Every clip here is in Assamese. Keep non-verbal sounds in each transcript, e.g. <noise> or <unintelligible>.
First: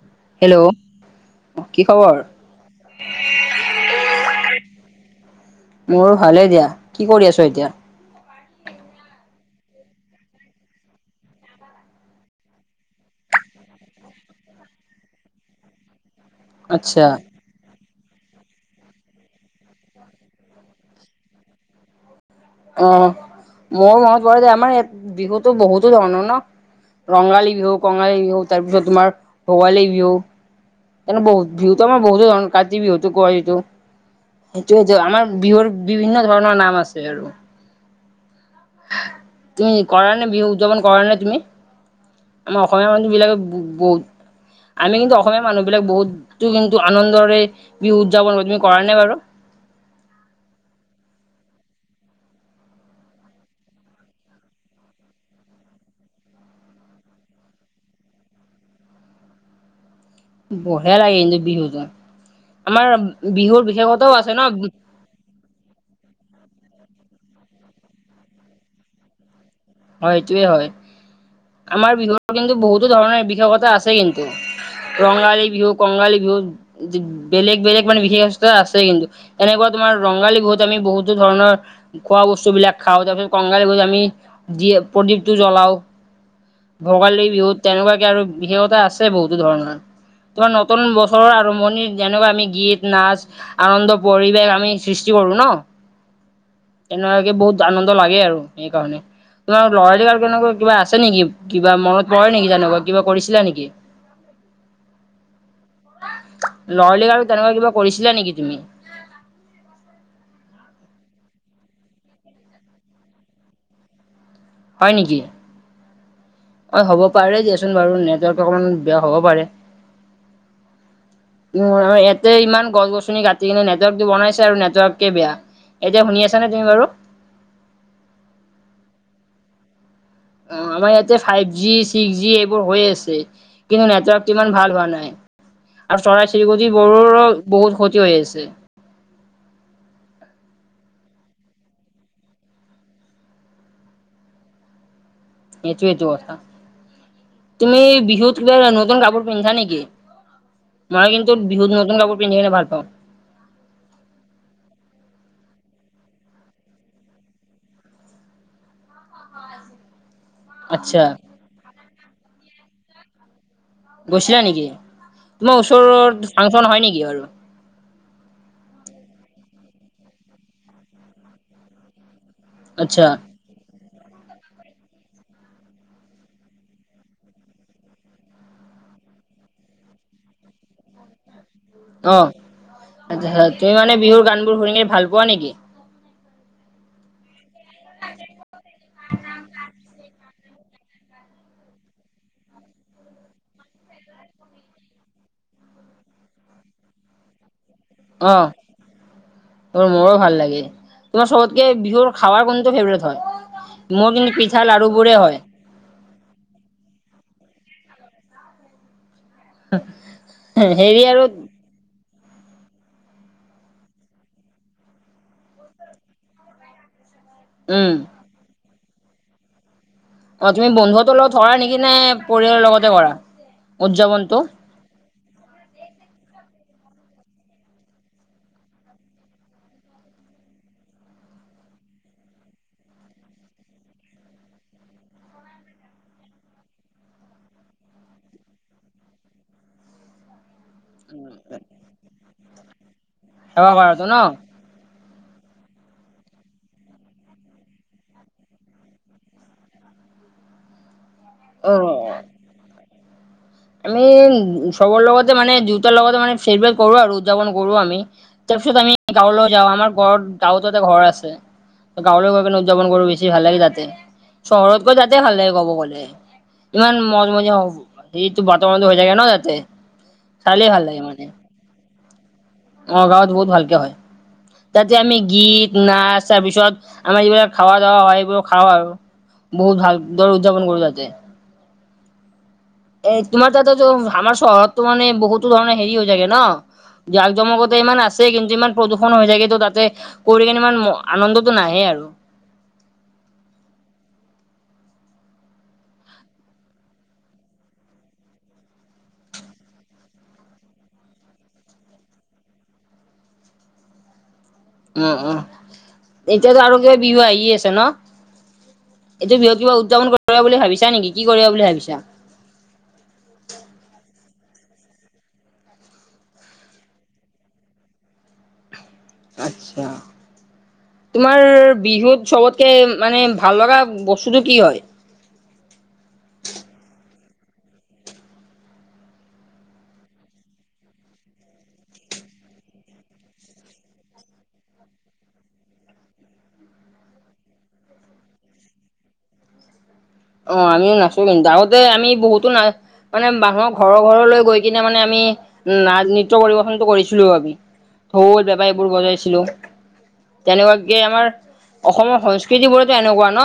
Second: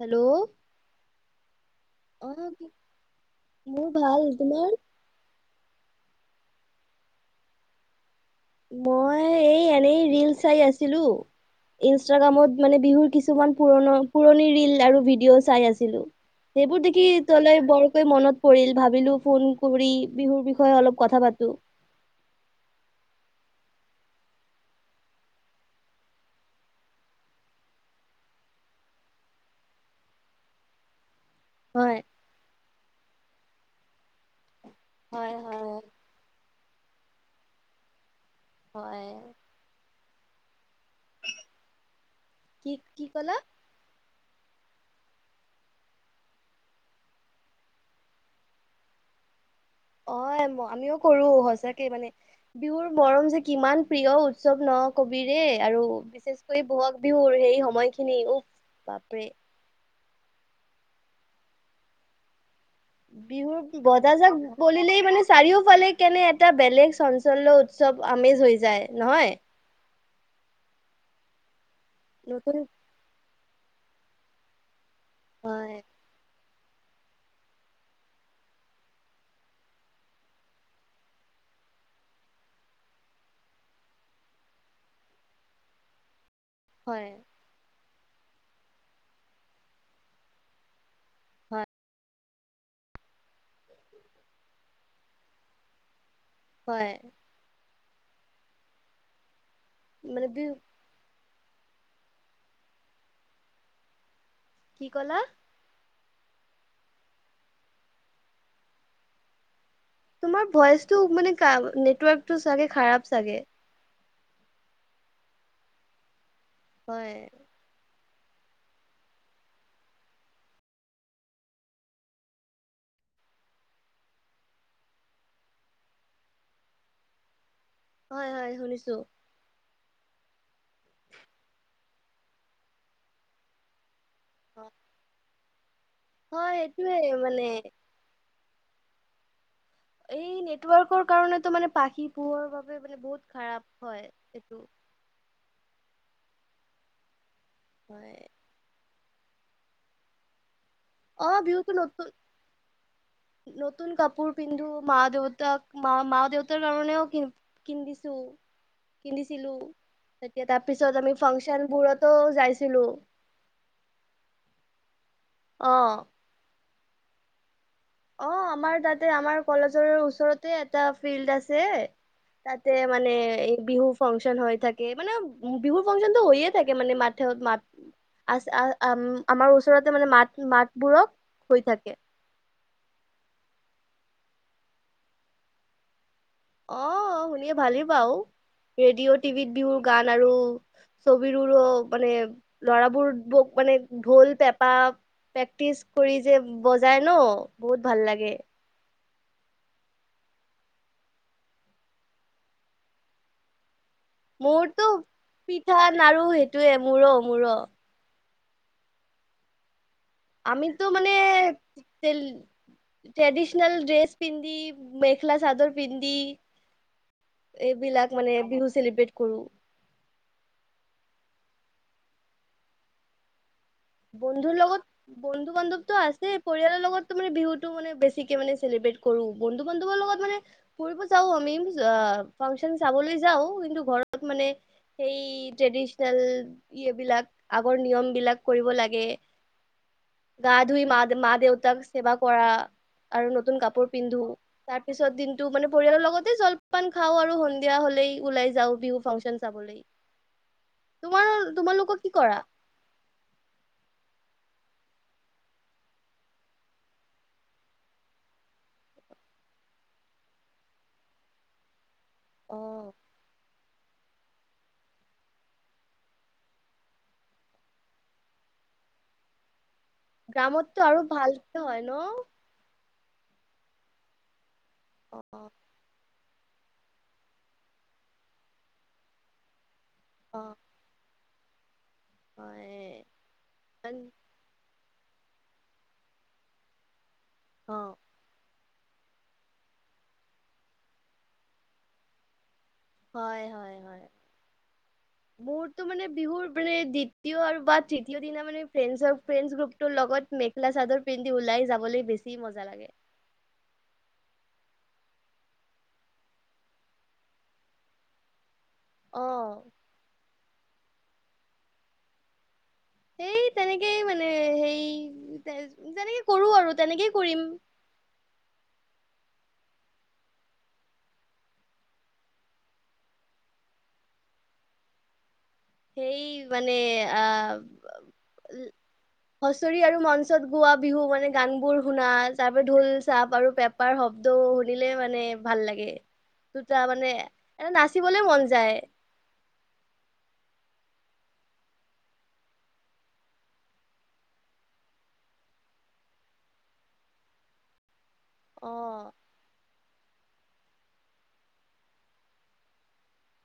হেল্ল' কি খবৰ আহ মোৰ ভাল তোমাৰ। মোৰ ভালে দিয়া কি কৰি আছ এতিয়া? মই এই এনেই ৰীল চাই আছিলো। ইনষ্টাগ্ৰামত মানে বিহুৰ কিছুমান পুৰণ পুৰণি ৰীল আৰু ভিডিঅ' চাই আছিলো। এইবোৰ আচ্ছা দেখি তোলে বৰ মনত পৰিল ভাবিলো ফোন কৰি বিহুৰ বিষয়ে অলপ কথা পাতো। অ ময় মনত প আমাৰ ইয়াত বিহুতো বহুতো ধৰণৰ ন। ৰঙালী বিহু কঙালী বিহু তাৰপিছত তোমাৰ ভোগালী বিহু। এনে বহুত বিহু তু হয় আমাৰ বহুতে ধৰনৰ কাটি বিহু কই হেইটো। সেইটোৱেইতো আমাৰ হয় বিহুৰ হয় বিভিন্ন ধৰণৰ নাম আছে আৰু হয় তুমি কৰা নে বিহু উদযাপন কৰা নে তুমি আমাৰ কি অসমীয়া কি মানুহ ক'লা বিলাকে বহুত আমি কিন্তু অসমীয়া মানুহ বিলাক বহুতো কিন্তু আনন্দৰে বিহু উদযাপন কৰ তুমি কৰা নে বাৰু। অ আমিও কৰো সচাকে মানে বিহুৰ মৰম যে কিমান প্ৰিয় উৎসৱ ন কবিৰে। আৰু বিশেষকৈ বহাগ বিহুৰ সেই সময়খিনি উফ বাপৰে। বহিয়া লাগি এনে বিহুজা বিহুৰ বজাজাক বলিলেই মানে চাৰিওফালে কেনে এটা বেলেগ। চঞ্চল উৎসৱ আমেজ হৈ যায় নহয়। হয় সেটোৱে হয় আমাৰ বিহুৰ কিন্তু নতুন বহুতো ধৰণৰ বিশেষতা আছে কিন্তু। ৰঙালী বিহু হয় কঙালী বিহু। বেলেগ বেলেগ মানে বিশেষস্ত আছে কিন্তু এনেকুৱা তোমাৰ ৰঙালী বহুত আমি বহুতো ধৰণৰ। খোৱা বস্তু বিলাক খাওঁ তাৰপিছত কংগালি বুলি আমি দিয়ে প্ৰদীপটো জ্বলাও, হয় ভোগালীৰ বিহুত তেনেকুৱা- আৰু বিশেষতা আছে বহুতো ধৰণৰ তোমাৰ নতুন বছৰৰ হয় আৰম্ভণি যেনেকুৱা আমি। গীত নাচ আনন্দ পৰিৱেশ আমি সৃষ্টি কৰোঁ ন। হয় তেনেুৱাকে বহুত আনন্দ লাগে আৰু সেইকাৰণে। তোমাৰ লৰালি আৰু মানে বি কেনেকুৱা কিবা আছে নেকি? কিবা মনত পৰে নেকি? তেনেকুৱা কিবা কৰিছিলা নেকি? কি কলা? লৰালি কালত তেনেকুৱা কিবা কৰিছিলা নেকি তুমি? তোমাৰ ভইচটো মানে নেটৱৰ্কটো চাগে খাৰাব চাগে। হয় নেকি অ হ'ব হয় পাৰে, দিয়াচোন বাৰু ন। অকমান বেয়া হ'ব পাৰে। <inaudible> উম ইয়াতে ইমান গছ গছনি কাটি কিনে নেটৱৰ্কটো বনাইছে আৰু নেটৱৰ্কে বেয়া। এতিয়া শুনি আছা নে তুমি বাৰু? হয় হয় শুনিছোঁ? অ আমাৰ ইয়াতে ফাইভ জি ছিক্স জি এইবোৰ হৈ আছে কিন্তু নেটৱৰ্ক। সিমান ভাল হোৱা নাই। আৰু চৰাই হয় চিৰিকটি সেইটোয়ে বোৰৰো মানে বহুত ক্ষতি হৈ আছে। এই নেটৱৰ্কৰ কাৰণটো মানে পাখি পোহৰ বাবে মানে বহুত খাৰাপ হয় এইটো। এইটোৱেটো কথা তুমি হয় বিহুত কিবা নতুন কাপোৰ পিন্ধা নেকি। মই অ কিন্তু বিহুত বিহুতো নতুন কাপোৰ পিন্ধি কিনে ভাল পাওঁ। নতুন কাপোৰ পিন্ধো মা দেউতা তাক মা মা দেউতাৰ কাৰণেও কিন কিনিছিলো। তেতিয়া তাৰ আচ্ছা পিছত আমি ফাংচনবোৰতো যাইছিলো। গৈছিলা নেকি তোমাৰ অ ওচৰত ফাংচন হয় নেকি বাৰু? অ আমাৰ তাতে আমাৰ কলেজৰ ওচৰতে এটা ফিল্ড আছে। তাতে আচ্ছা মানে এই বিহু ফাংচন হৈ থাকে মানে বিহুৰ ফাংচনতটো হৈয়ে থাকে মানে মা মা আ আমাৰ ওচৰতে মানে মাত মাতবোৰক হৈ থাকে আচা তুমি মানে বিহুৰ গান বোৰ শুনি ভাল পোৱা নেকি? অ শুনিয়ে ভালেই পাওঁ ৰেডিঅ' টিভিত বিহুৰ গান আৰু। ছবিবোৰো মানে লৰাবোৰ বোক মানে ঢোল, পেপা প্ৰেক্টিচ কৰি যে বজাই ন বহুত ভাল লাগে। তোমাৰ মোৰ ভাল লাগে তোমাৰ চবতকে বিহুৰ খাৱাৰ কোনটো ফেভৰেট হয়। মোৰ কিন্তু পিঠা মোৰতো লাৰু বোৰে হয়। পিঠা লাৰু সেইটোয়ে মোৰো মোৰো। আমিতো হেৰি মানে আৰু ট্ৰেডিশনল ড্ৰেছ পিন্ধি মেখেলা চাদৰ পিন্ধি উম এইবিলাক মানে বিহু চেলিব্ৰেট কৰোঁ। অ তুমি বন্ধুহতৰ লগত থকা নেকি নে পৰিয়ালৰ লগতে কৰা। উদযাপনটো বন্ধুৰ লগত বন্ধু বান্ধৱতো আছে পৰিয়ালৰ লগত বিহুটো মানে বেছিকে মানে চেলিব্ৰেট কৰোঁ বন্ধু বান্ধৱৰ লগত মানে ফুৰিব যাওঁ আমি। ফাংচন চাবলৈ যাওঁ কিন্তু ঘৰত মানে সেই ট্ৰেডিচনেল ইয়বিলাক আগৰ নিয়ম বিলাক কৰিব লাগে গা ধুই মা মা দেউতাক সেৱা কৰা আৰু নতুন সেৱা কাপোৰ কৰাটো ন? পিন্ধো তাৰ পিছত দিনটো মানে পৰিয়ালৰ লগতে জলপান খাও আৰু সন্ধিয়া হলেই ওলাই যাওঁ বিহু ফাংচন চাবলৈ তোমাৰ তোমালোকক অ কি কৰা? আমি উ চবৰ লগতে মানে দেউতাৰ লগতে মানে ফেৰবেৰ কৰো আৰু উদযাপন কৰো আমি তাৰপিছত আমি গাঁৱলৈ যাওঁ আমাৰ ঘৰত গাঁৱতো এটা ঘৰ আছে গাঁৱলৈ অ গৈনে উদযাপন কৰ বেছি ভাল লাগে তাতে চহৰতকৈ তাতে ভাল লাগে ক'ব গ'লে ইমান মজমজি হব। এইটো বৰ্তমানতো হৈ যায়গে ন তাতে। চালে গ্ৰামততো লাগে আৰু মানে ভাল হয় ন। অ গাঁৱত বহুত ভালকে হয় তাতে অ', আমি গীত নাচ তাৰ পিছত আমাৰ যিবিলাক খাৱা দাৱা হয় সেইবোৰ খাওঁ আৰু বহুত ভাল দৰ অ', উদযাপন কৰো তাতে। হয়। এ তোমাৰ তাতে টো আমাৰ চহৰততো মানে বহুতো ধৰণৰ হেৰি হৈ যায়গে ন জাক জমকত অ', ইমান আছে কিন্তু ইমান প্ৰদূষণ হৈ যায়গে তো তাতে কৰি কিনে ইমান আনন্দতটো নাহে আৰু হয় হয় হয় মোৰটো মানে বিহুৰ মানে দ্বিতীয় আৰু বা তৃতীয় দিনা মানে ফ্ৰেন ফ্ৰেণ্ডছ গ্ৰুপটোৰ লগত মেখেলা চাদৰ পিন্ধি ওলাই যাবলৈ বেছি মজা লাগে উম উম এতিয়াতো আৰু কিবা বিহু আহিয়ে আছে ন। এইটো বিহুত অ', কিবা উদযাপন কৰিব বুলি ভাবিছা নেকি কি কৰিবা বুলি ভাবিছা? এই তেনেকেই মানে হেই তেনেকে কৰো আৰু তেনেকেই কৰিম। আচ্ছা তোমাৰ বিহুত চবতকে মানে ভাল লগা বস্তুটো কি হয়। সেই মানে আহ উ হুচৰি আৰু মঞ্চত গোৱা বিহু মানে গান বোৰ শুনা তাৰ পৰা ঢোল চাপ আৰু পেপাৰ শব্দ, শব্দ শুনিলে মানে ভাল লাগে দুটা মানে এটা নাচিবলৈ মন যায় অ আমিও নাচো কিন্তু তোতে আমি বহুতো না মানে মানুহক ঘৰৰ ঘৰলৈ গৈ কিনে মানে আমি উম ন নৃত্য পৰিবেশনতটো কৰিছিলোও আমি ঢৌল বেপাৰ অ এইবোৰ বজাইছিলো তেনেকুৱাকে আমাৰ অসমৰ সংস্কৃতি বোৰতো এনেকুৱা ন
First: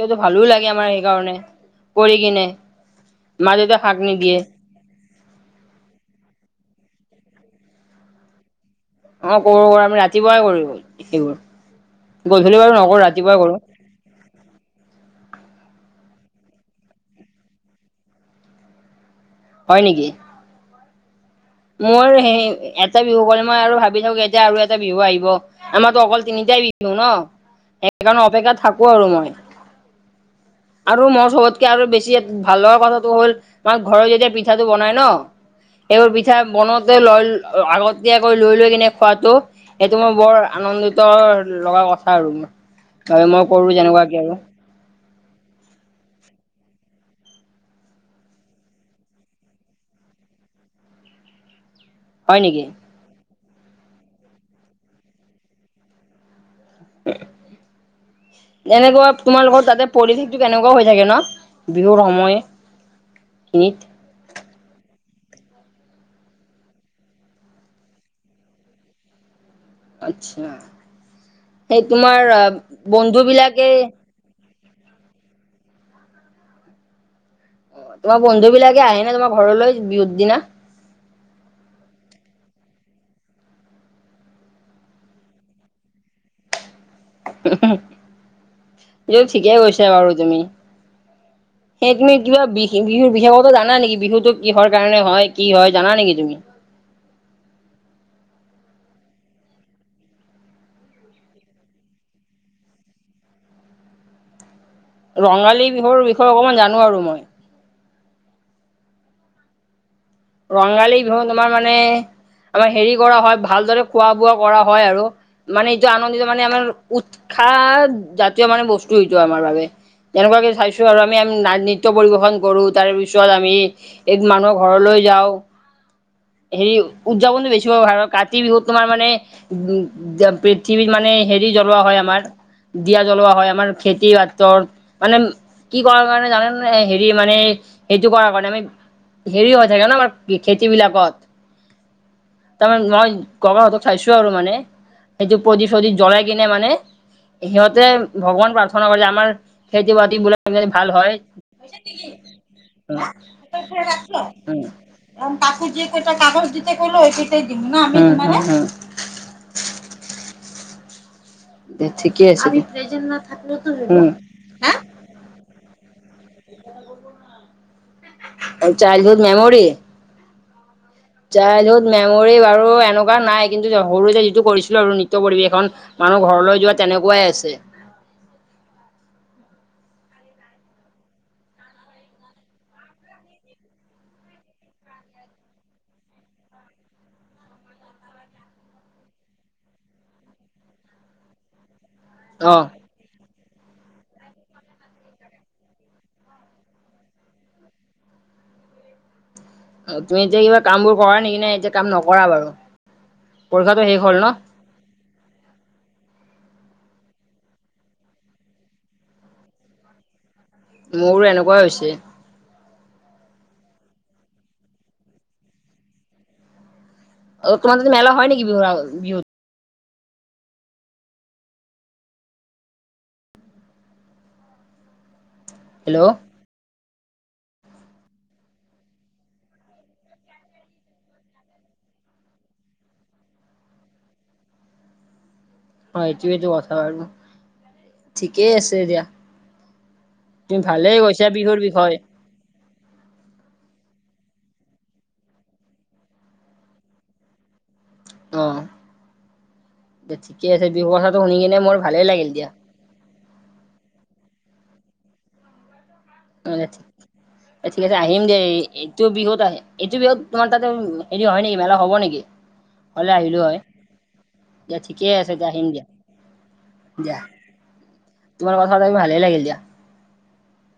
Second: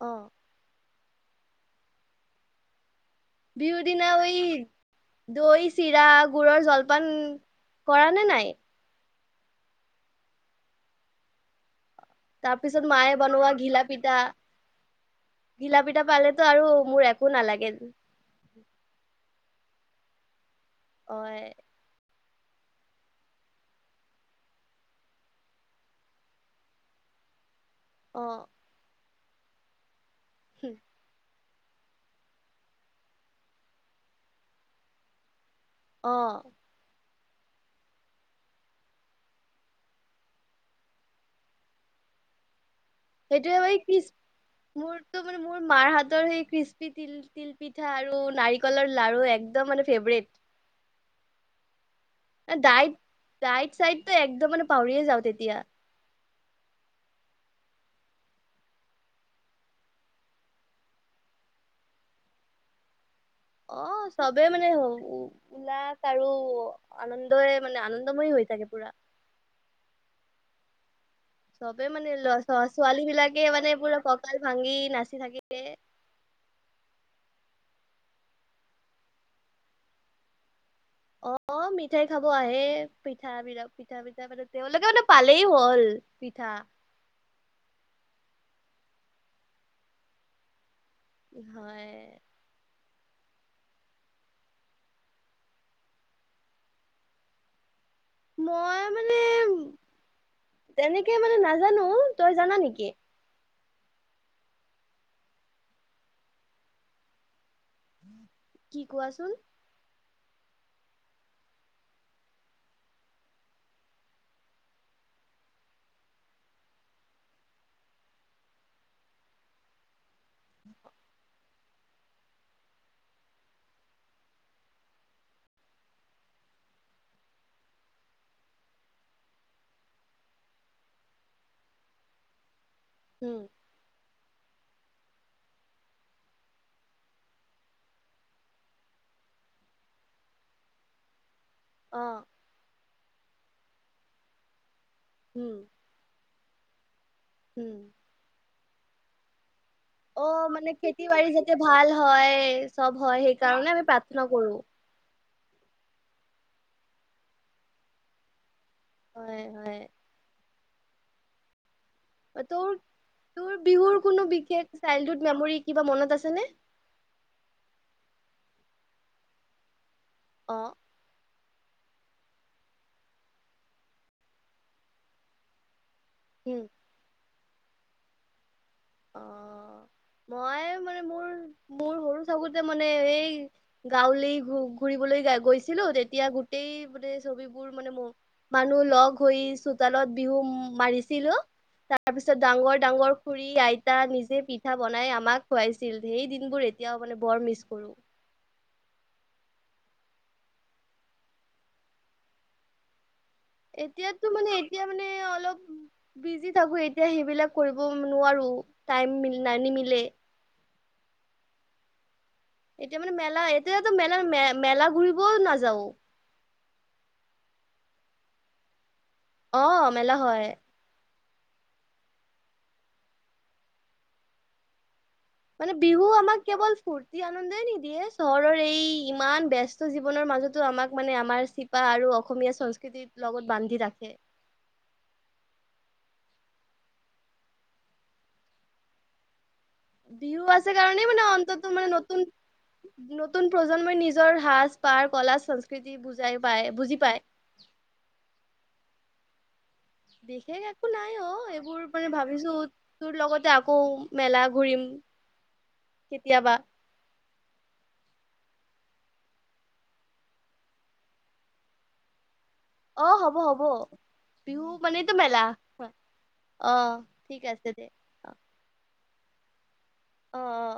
অ ভালো লাগে আমাৰ সেইকাৰণে কৰি কিনে মা দেউতাই বিহুৰ শাক দিনা নিদিয়ে দৈ চিৰা গুৰৰ জলপান কৰা নে নাই অ কৰো কৰো আমি ৰাতিপুৱাই কৰিল সেইবোৰ গধূলি বাৰু তাৰপিছত নকৰো মায়ে ৰাতিপুৱাই বনোৱা কৰো ঘিলাপিঠা ঘিলাপিঠা পালো আৰু মোৰ একো নালাগে হয় নেকি হয় মোৰ সেই এটা বিহু কলে মই আৰু ভাবি থাকো এতিয়া আৰু এটা বিহু আহিব আমাৰো অকল তিনিটা ন অ সেইকাৰণে অপেক্ষা থাকো আৰু মই আৰু মোৰ চবত আৰু বেছি ভাল লগা কথাটো হ'ল আমাৰ ঘৰত যেতিয়া পিঠাটো বনাই ন অ সবোৰ পিঠা বনতে লয় আগতীয়াকৈ লৈ লৈ কিনে খোৱাাতটো সেইটো মই বৰ আনন্দিত লগা কথা আৰু হয় মই কৰো যেনেকুৱাকে আৰু ম মোৰ মাৰ হাতৰ সেই কৃসি তিল তিল পিঠা আৰু নাৰিকলৰ লাৰু একদম মানে ফেভৰেট <inaudible> হয় নেকি? দাইত দাইত চাইতো একদম মানে পাহৰিয়ে যাওঁ তেতিয়া <unintelligible> এনেকুৱা তোমালোকৰ তাতে পৰিৱেশটো কেনেকুৱা হৈ থাকে ন বিহুৰ সময় অ চবেই মানে হ উল্লাস আৰু আনন্দই মানে আনন্দময়ী হৈ থাকে পুৰা আচ্ছা সেই চবে মানে তোমাৰ ল ছ ছোৱালী বিলাকে মানে পুৰা ককাল ভাঙি নাচি থাকিলে অ তোমাৰ বন্ধু বিলাকে আহে নে তোমাৰ ঘৰলৈ বিহুত দিনা? অ অ মিঠাই খাব আহে পিঠা বি পিঠা পিঠা তেওঁলোকে মানে পালেই হল পিঠা অ য ঠিকেই কৈছা বাৰু তুমি সেই হয় তুমি কিবা বি বিহুৰ বিশেষতো জানা নেকি বিহুতটো কিহৰ কাৰণে হয় কি হয় জানা নেকি তুমি? <inaudible> মই মানে তেনেকে মানে নাজানো তই জানা নেকি ৰঙালী বিহুৰ বিষয়ে অকমান জানো আৰু মই কি কোৱাচোন? ৰঙালী বিহু তোমাৰ মানে, আমাৰ হেৰি কৰা হয় ভালদৰে খোৱা বোৱা কৰা হয় আৰু মানে এইটো আনন্দিত মানে আমাৰ উৎ খা জাতীয় মানে বস্তুটো আমাৰ বাবে তেনেকুৱাকে চাইছো আৰু আমি নৃত্য পৰিবেশন কৰো তাৰ পিছত আমি এই মানুহৰ ঘৰলৈ, যাও হেৰি উদযাপনতটো বেছি প কাতি বিহুত তোমাৰ মানে উম পৃথিৱীত মানে মানে হেৰি জ্বলোৱা হয় আমাৰ দিয়া জ্বলোৱা উম হয় আমাৰ খেতি বা। ত মানে কি কৰাৰ কাৰণে জানে নে হেৰি মানে সেইটো কৰাৰ কাৰণে আমি। হেৰি হৈ থাকে ন আমাৰ খেতি অ বিলাকত তাৰমানে মই। কবাত চাইছোঁ আৰু মানে সেইটো উম প্ৰদীপ চদিপ জ্বলাই কিনে মানে। উম সিহঁতে ভগৱান প্ৰাৰ্থনা কৰিলে মানে আমাৰ। খেতি বাতি অ' বিলাক মানে ভাল খেতি হয়। বাৰী যাতে ভাল হয় চব হয় সেইকাৰণে আমি প্ৰাৰ্থনা কৰো। কাকো যে কেইটা কাগজ দিতে কৈলো এ এইকেইটাই দিম না আমি তোমাৰে। হয় হয়। ঠিকে আছে এইটো দে তোৰ বিহুৰ উম কোনো বিশেষ চাইল্ডত কিবা মেমৰী কিবা মনত আছে নে? Childhood memory. অ। চাইল্ডহুড মেমৰি বাৰু এনেকুৱা নাই কিন্তু সৰুতে যিটো কৰিছিলোঁ আৰু নিত্য পৰিৱেশন। মানুহ উম ঘৰলৈ যোৱা তেনেকুৱাই আছে। অ। মই মানে মোৰ মোৰ সৰু থাকোঁতেই মানে এই গাঁৱলী ঘ ঘূৰি। গৈছিলোঁ তেতিয়া গোটেই মান ছবিবোৰ মানে মানুহ লগ হৈ চোতালত। বিহু মাৰিছিলোঁ তাৰ পিছত অ ডাঙৰ ডাঙৰ খুৰী আইতা নিজে পি। পিঠা বনাই আমাক খোৱাইছিল সেই দিনবোৰ এতিয়াওঁ মানে বৰ মিছ কৰোঁ। অ তুমি এতিয়া কিবা কাম বোৰ কৰা নেকি নেএতিয়া কাম নকৰা বাৰু? পৰীক্ষাটো শেষ হ'ল ন এতিয়ো মানে এতিয়া মানে অলপ বিজি থাকোঁ। এতিয়া সেইবিলাক কৰিব নোৱাৰোঁ টাইম নি নিমিলে। মোৰো এনেকুৱা হৈছে। এতিয়া মানে মেলা এতিয়াতো মেলা মেলা ঘূৰিবও নাযাওঁ। অ তোমালোকৰ মেলা হয় নেকি বিহু বিহুত। অ মেলা হয়। মানে হেল্ল' বিহু আমাক কেৱল ফুৰ্তি। আনন্দে নিদিয়ে চহৰৰ এই ইমান ব্যস্ত জীৱনৰ মাজতো আমাক মানে আমাৰ চিপা আৰু। অসমীয়া সংস্কৃতিৰ লগত বান্ধি ৰাখে। অ এইটোতো কথা আৰু ঠিকেই আছে দিয়া। বিহু তুমি আছে ভালেই কাৰণে মানে কৈছা বিহুৰ অন্তত মানে বিষয়ে নতুন নতুন প্ৰজন্মই নিজ। নিজৰ সাজ পাৰ কলা সংস্কৃতি বুজাই পায় বুজি পায়। অহ। বিশেষ একো নাই অ এইবোৰ ভালেই মানে লাগিল দিয়া ভাবিছোঁ তোৰ লগতে আকৌ। মেলা ঘূৰিম। কেতিয়াবা মানে অ ঠিক আছে। আহিম দেই এইটো বিহুত আহে এইটো বিহুত তোমাৰ তাতে হেৰি হয় নেকি মেলা হব নেকি। অ হ'লে হ'ব আহিলো হয় হ'ব বিহু দিয়া ঠিকে মানটো আছে মেলা। দিয়া আহিম দিয়া আহ ঠিক আছে দে অ। ভাল লাগিল দিয়া। অ অ।